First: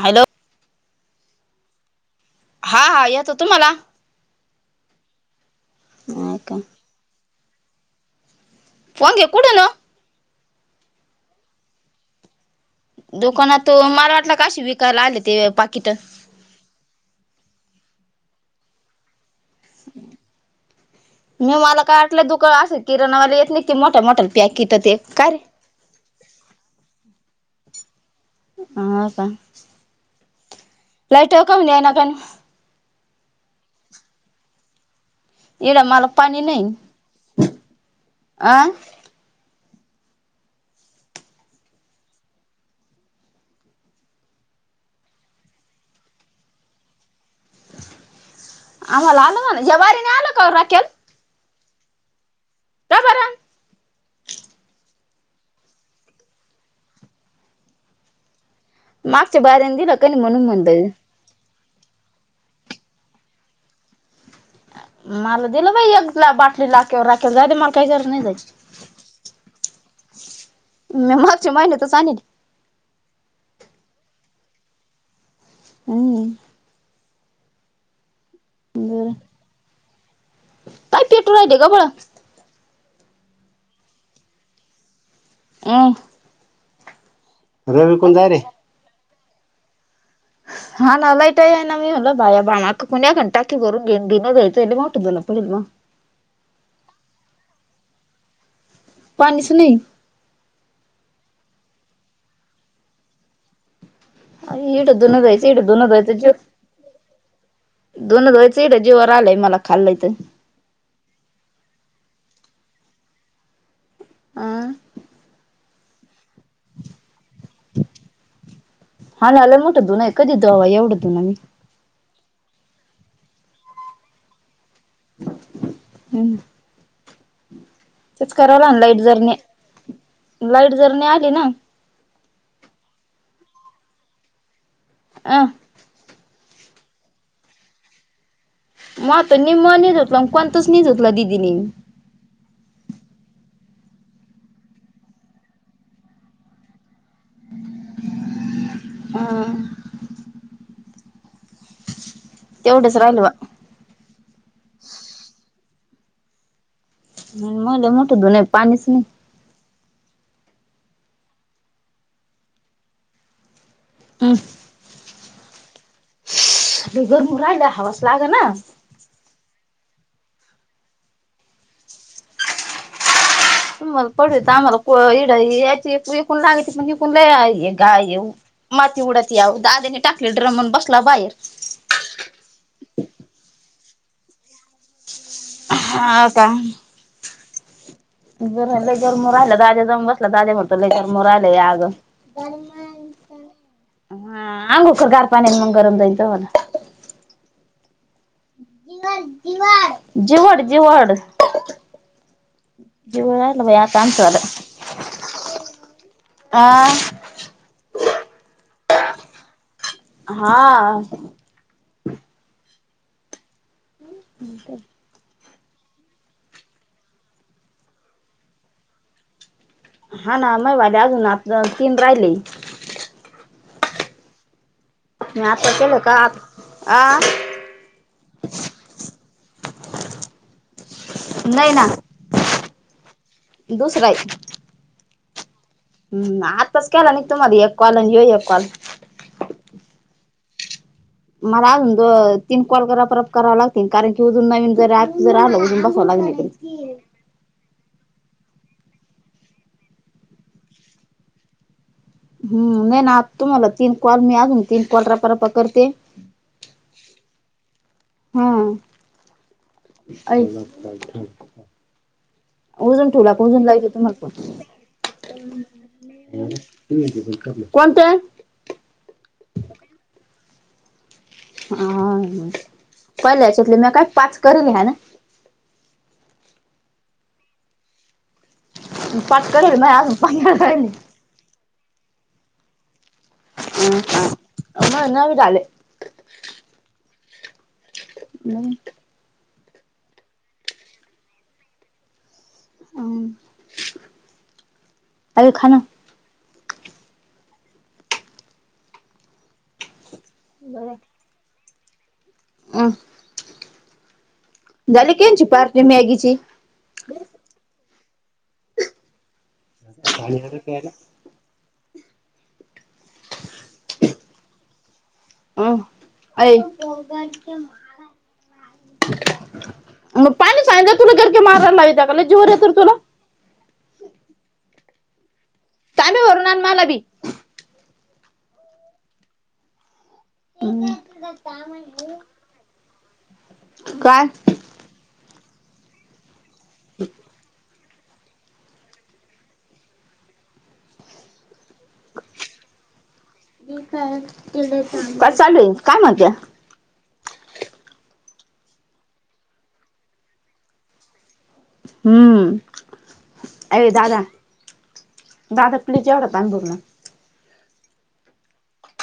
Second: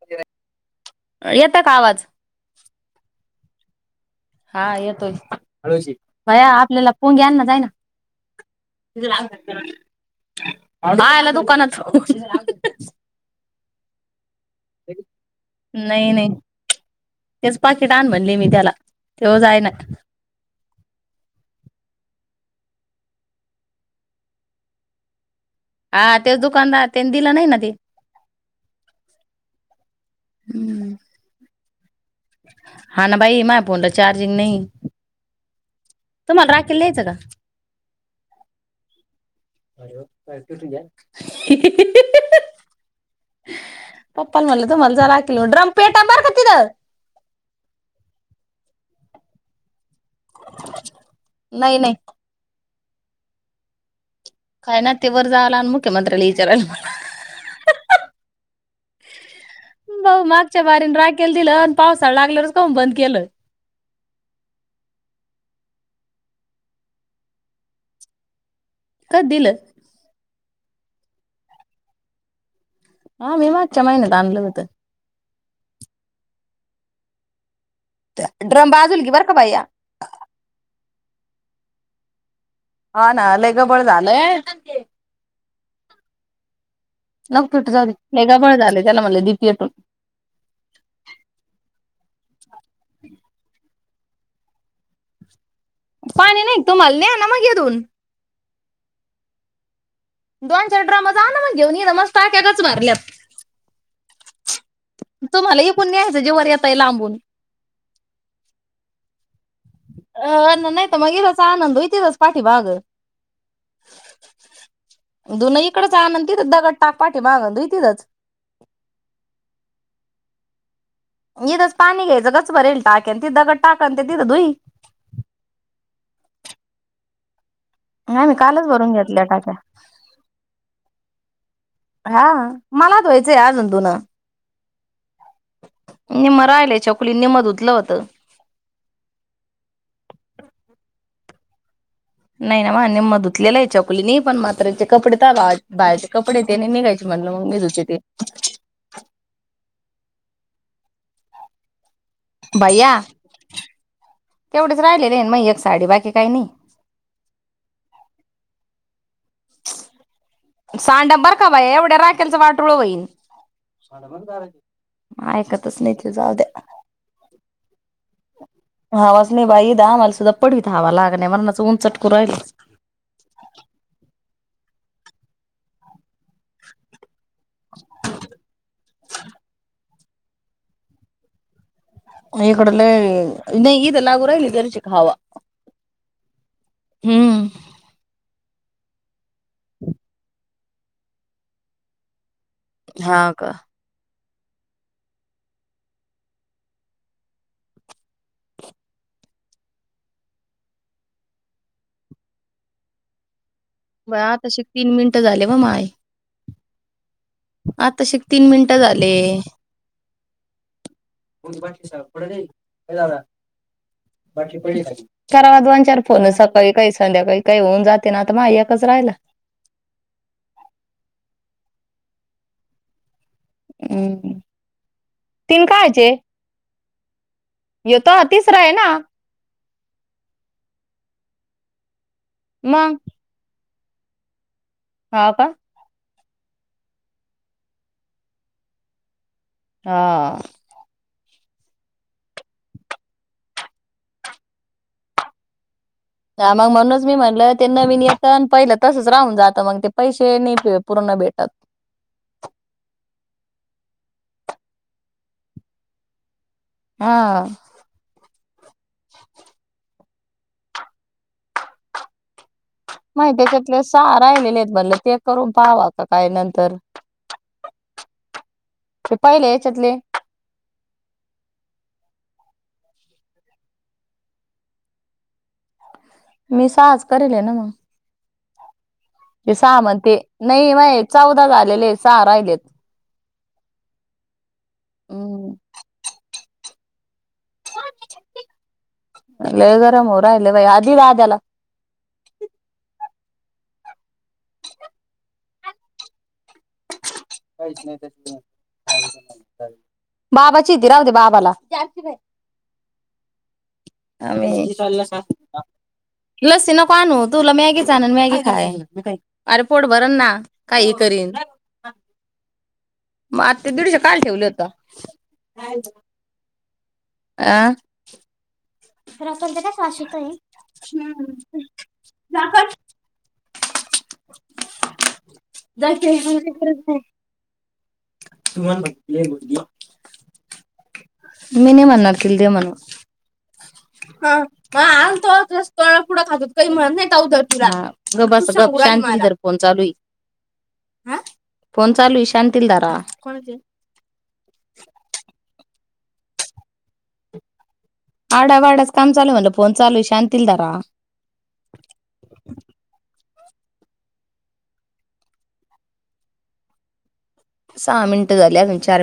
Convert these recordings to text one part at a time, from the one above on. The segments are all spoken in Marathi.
हॅलो येता का आवाज हा हा येतो तुम्हाला हा येतोय [unintelligible] भया का आपल्याला पोंग्या आना जायना फोन घे कुठे ना [unintelligible] ह आला दुकानात [unintelligible] काशी विकायला आलेते पाकिट कीट आन म्हणले मी त्याला त्यो जायना ला दुकाळ अस किरणावाले येत नाहीत की मोठ्या मोठ्या प्याकिट ते का रे हा तेच दुकानदार त्यांनी दिल नाही ना ते ह का लाईटेक का नाय ना गण हा ना बाई माय फोनला चार्जिंग नाही इड मला तुम्हाला राखेल न्यायचं का आं [inaudible] पप्पा म्हणलं तुमाला जरा आकल ड्रमपेट बर का तिथं आम्हाला आल ना जवारीने आल का रॉकेल नाही- नाही का बंर काय ना तेवर जाला आणि मुख्यमंत्र्याला विचारला मागच्या बारयान दिल होत म्हणून म्हल मी पावसाळ लागल्यावरच काूहुन बंद केलय मला दिलं बाई एक दा बाटली लाकेर राखेला जाऊ दे बाई मला काही गरज नाही जायची कध दिलं मग मागच्या माहिनतच आणल हा मी मागच्या महिन्यात आणलं होत अहं त्या ड्रम बाजूल घे बरं बर का भाईया पीठ राहुदेग बाळा हा ना लईगबळ झालंय अं ढग फुट झाली रवी कोण जाय लई रे आभाळ झालेय ऑनलाईन [inaudible] हा ना लाईटा येईना मी म्हंटल बाया बा मा कुण्यांकड टाकी भरून घेऊन दिं जायचं मोठं बला पडेल म पाणी नाही तुम्हाला नेहा ना मग येधून पाणीस नाई दोन चार ड्रमा जा ना मग घेऊन इथ मस् टाक्या गच भरल्यात. आ इट धुन धुयचंय तुम्हाला इथं इकून न्यायचं धुयचंय जेवर येताय लांबून. धुण धुयचय सेढ जीवावर आलाय मला खाल्लंय तर अ ना नाहीतर मग इथ आणून द्या इथच पा ती बाग अं दोनहीं इकडच आणन तिथं दगड टाक पाठीमाग धूई तिथच हा ना लय मोठं धुणं आहे कधी तवा एवढं धुणं मी इथच पाणी घ्यायचं गच्च भरेल टाकेन ते दगड टाकन तिथ धूई हुं तेच आम्ही कराव कालच ना भरून लाईट घेतल्या जरणे टाक्या. लाईट जरणे लीन हा मला धुवायच आजून धून अं निम्म राहिलय छकुलीन निम्म धुतलं होतं. मं आता निम्म नी धूतल कोणतच नी धुतल दिदीनी नाही ना म निम्मं धुतुतलेल आहे छकुलीनी पण म्हातारीचे कपडे ताबा बाहेरचे कपडे तेन निघायचे म्हटलं मग मी धुते ते [inaudible] भैया तेवढंच राहिलं बा तेवढेच राहिलेले मयचं साडी बाकी काही नाही मन म्हंटल मोठं धुणय पाणीच नायी सांडं बर का बया एवढ्या राखेलचं वाटुळ होईन. साडल बर का रे ऐकतच नाय त्यो जाऊ द्या. गरम होऊन राहिलं हवाच लागना दहा माणसाचा पडवीत हवा लागना मरणाचं उन चटकू राहिल. तुम्हाला पडवी तर आम्हाला कुळ इड याची एकूण लागायची मणजी [unintelligible] टी उडतीया दाद्याने टाकले ड्रमन बसला बाहेर तिथं लागु राहिली का घरची हवा हा का हम्म जर लय गर मु राहिला दाद्या जाऊन बस जागेवर तर मोर आलेय आग हा का ह आंघोळ कर गार पाणी मग गरम नाहीच होन जिवड जिवड जव ब आताशी तीन मिनिटं झाले ब माय आह आतशी तीन मिनटं झाले हा पास पुठई का बाकी प वांच्या फोन सकाळी काही संध्याकाळी काही होऊन जाते ना आ मायकच राहिला हा ना म वाले अजून आता तीन राहिले हम्म मी आता केलं का आं य त तिसरा आहे ना नाही ना मग दुसरय हा हा का हम् आताच केला नि तुमला एक कॉल आणि येऊ एक कॉल हा मला अजून ज तीन कॉल करा परराप करावा लागतील कारण की अजून नवीन जर जर आलं अजून बघ हा मग म्हणूनच मी म्हणल ते नविनचं पण पहिलं तसचं राहून जात मग ते पैसे निट अ पूर्ण भेटत हम्म मी ना आता तुम्हाला तीन कॉल मी आजून तीन कॉल रप रपा करते हा आई माहिती आहे त्याच्यातले सहा तुम्हाला फोन. राहिलेले आहेत बरले ते करून पावं का काय नंतर कोणते? ते पहिल्या हेच्यातले हा पहिल्या याच्यातले मी काय पाच करून घ्या ना मी साह च करेल आहे ना मग पाच ते करेल सहा म अजून म्हणंते पंधरा नाही म राहिले. चौदा झाल आपलेले सहा राहिलेत हम्म [unintelligible] [inaudible] लय गरम होऊ राहिल बाई अदी [inaudible] हम् [inaudible] काहीच नाही त्या [inaudible] बाबाचीय ती राह दे बाबाला जा की रे आवी झाली की यांची पार्टी मॅगीची लस्सी नको आणू तूला मॅगी चाचन मॅगी खाय आर पोट भरण ना पाणी आलं प्यायला काही करीन हा मग आत ते दीडशे कायल ठेवलेत अ अय [unintelligible] जाईल की तांबे याच्यावर भरून मी आण करत मला बी नाही. तुम्हाला मी नाही म्हणणार तीला दे म्हण काय हा हा आलतो आग तोळा पुुडा खातोत कही म्हणत नाही का होत तुला गबस काय मांजर फोन चालूय हा फोन चालूय शांत काय चालुय काय म्हणत्या आरडावरडाच काम चालू म्हणलं फोन चालू शांतील धरा हं ए दादा दादा प्लीज एवडा तांब्या भरून सहा मिन्ट झाली अजून चा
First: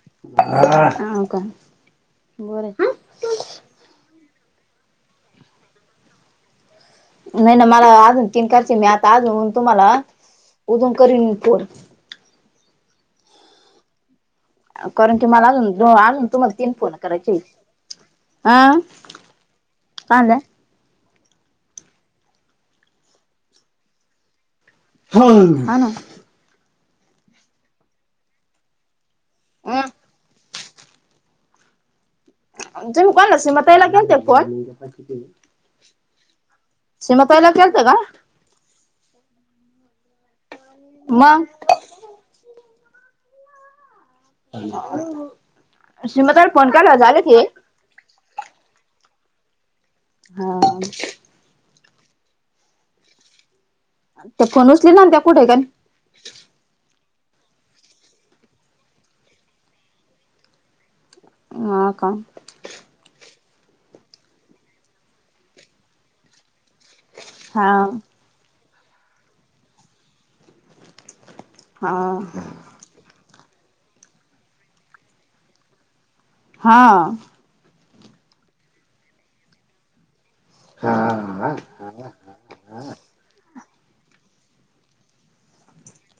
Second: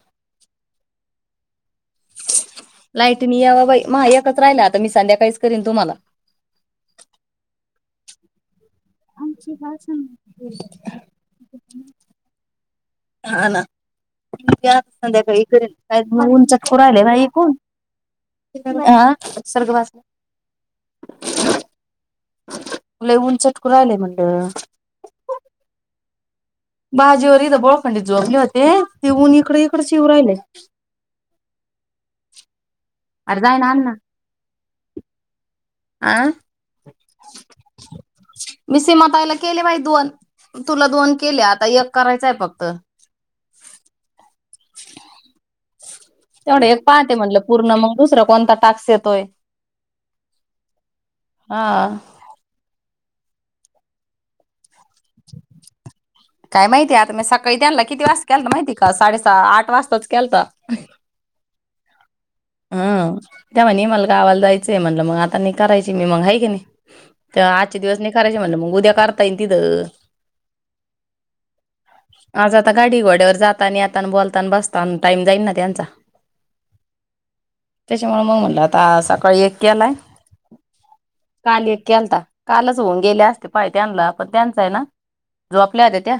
[unintelligible] लाईटनी याव बाई मा एक राहिलय आता मी संध्याकाळीच करेन तुम्हाला. नाही ना मला अजून तीन कार मी आता आजून तुम्हाला उदुन करीन पोर हा ना कारण की संध्याकाळी मला इकड अजून अजून तुम्हाला तीन फोन करायचे आहेत. हा काय म्हणला [inaudible] लय ऊन चटकु राहिलय म्हणलं हा ना बाजीवर इथं बोळखंडीत जोपले होते ते ऊन इकड इकडच हम्म येऊन राहिले. तुम्ही अरे कोणासणी जाय मग ना आण पहिलं ना केलते फोन आं सिमा ताईला केलता का मी सीमाताईला केले बाई दोन तुला दोन मग केल्या आता एक करायचंय फक्त [inaudible] सीमाताईला तेवढं फोन एक केल्यावर पाहते झाले ते म्हटलं पूर्ण मग दुसरं कोणता टाक्स येतोय. हा हा त्या फोन ऊच चिनन त्या कुठे का काय माहिती आता मी सकाळी त्यांनला किती वाज केलंता माहिते का साडेसहा आठ वाजताच केलता. हा का हं त्या म्हणे मला गावाला जायचंय म्हटलं मग आता नाही करायची मी मग आहे की नाही. तर हा आजचे दिवस नि करायचे म्हणलं मग त्या करताईल तिथं हा आज आता गाडी घोड्यावर जात ता आणि आता बोलताण बसतान टाईम जाईन ना त्यांचा हा त्याच्यामुळे मग म्हणलं आता सकाळी एक केलाय काल एक केलता, कालच होऊन गेले असते. पाय त्यांनला पण त्यांचा आहे ना जो आपल्या आल्याता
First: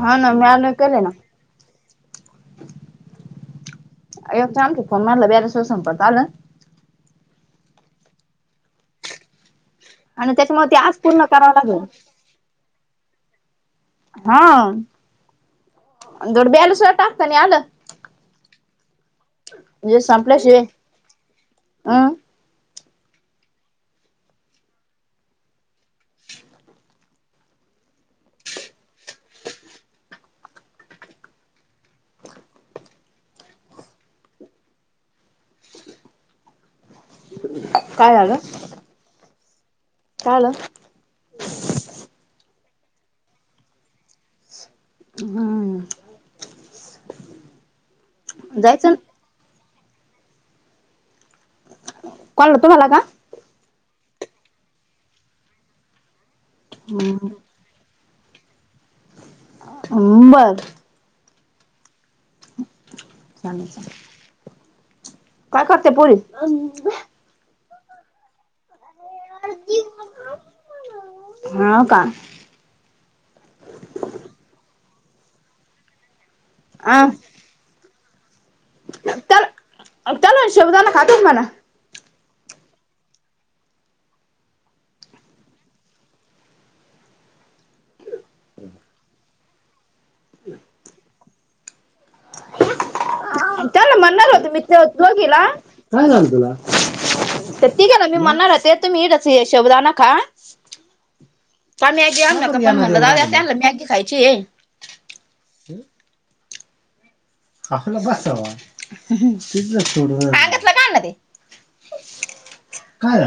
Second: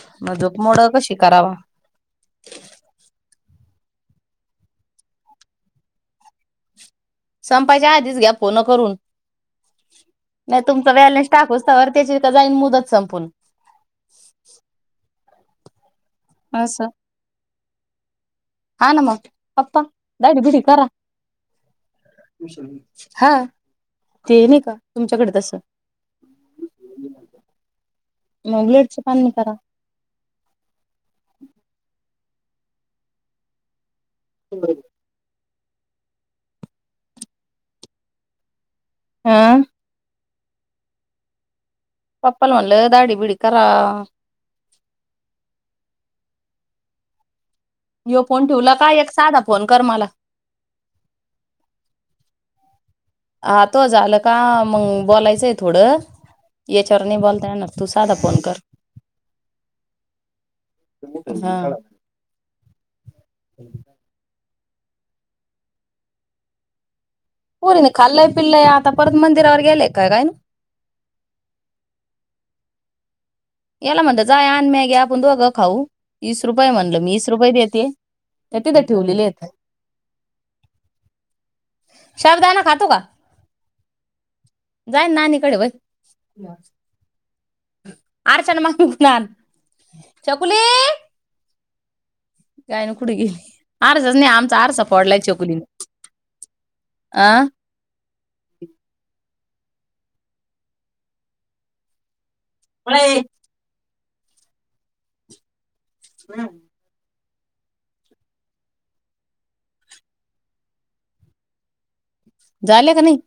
हा ना मी आल्यावर केलं ना कशी करावा याचं आणकी फोन मारलं ब्यालेस संपत आलं. संपायच्या आधीच घ्या फोन करून आणि नाही त्याच्यामुळे ते तुमचा आज पूर्ण बॅलन्स करावं टाकूस लागेल तवर त्याची का जाईन मुदत संपून धड असं बॅलेससुद्धा टाकता नाही आलं. हा ना मग पप्पा म्हणजे दाढी बिडी संपल्याशिवाय करा. अं हा ते नाही का तुमच्याकडे तसं मग ब्लेडचा पाननी करा. [unintelligible] काय झालं? हम्म काय झाल? पप्पाला म्हणलं दाडी बिडी करा. हम्म. ह्यो फोन ठिवला का जायचं एक साधा फोन करमाला [unintelligible] कोणाला तुमाला का? हा तो झालं का मंग बोलायचंय थोडं याचावर नाही हम्म बोलता येणार तुस साधा फोन कर बरं हा चालू चालू काय करते पोरी पोरीने खाल्लं पिल्ल आता परत मंदिरावर गेले काय हा का याला म्हणत जा आन मॅगी आपण दोघं खाऊ वीस रुपये म्हणलं वीस रुपये देते त्या तिथं ठेवलेले आहेत. त्याला त्याला शाबूदाणा खातोस म्हणा शब्दाना खातो का जाई नाणीकडे वई [unintelligible] आरशन माक फुकणार छकुली [unintelligible] गायन कुठे गेली मी आरसाच नाही म्हणणार आमचा होते आरसा फोडलाय दोघीला चकुलीने काय झालं तुला आ मी म्हणणार होते तुम्ही शाबुदाणा खा काम्यानला हे म्हणलं जाऊदे त्यांना मॅगी खायची [unintelligible] हम आपलं बसावा किती सोडले सांगलं का ते [unintelligible] झाले का नाही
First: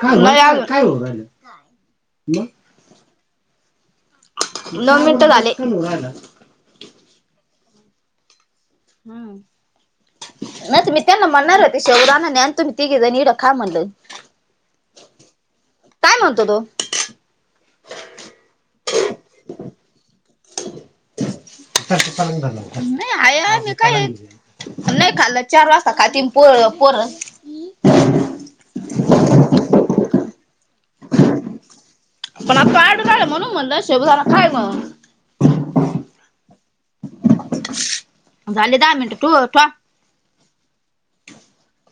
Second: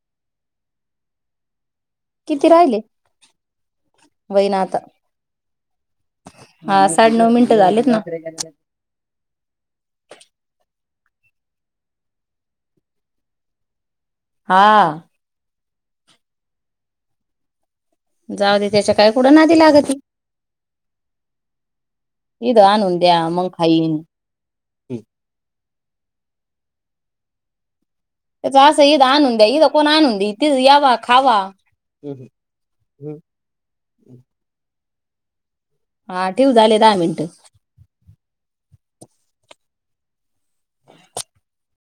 का काय हो किती राहिले [unintelligible] नो मिनट झाले साडे नऊ मिनटं झालेत ना हम् नाही तर मी त्यांना म्हणणार होते शाबुदाना ना तुम्ही तिघे इथ खा म्हणलं हा काय म्हणतो तो जाऊ दे त्याच्या काय कुडं नादी लागती इद आणून द्या मग आय मी खाईन खाईल [unintelligible] चार वाजता खातील पो पोर त्याच असं ईद आणून द्या ईद कोण आणून द्या इथे यावा खावा पण आता आड म्हणून म्हण शेबजला खय म्हण हा ठेव झाले दहा मिनट झाले दहा मिनटं ठू ठुवा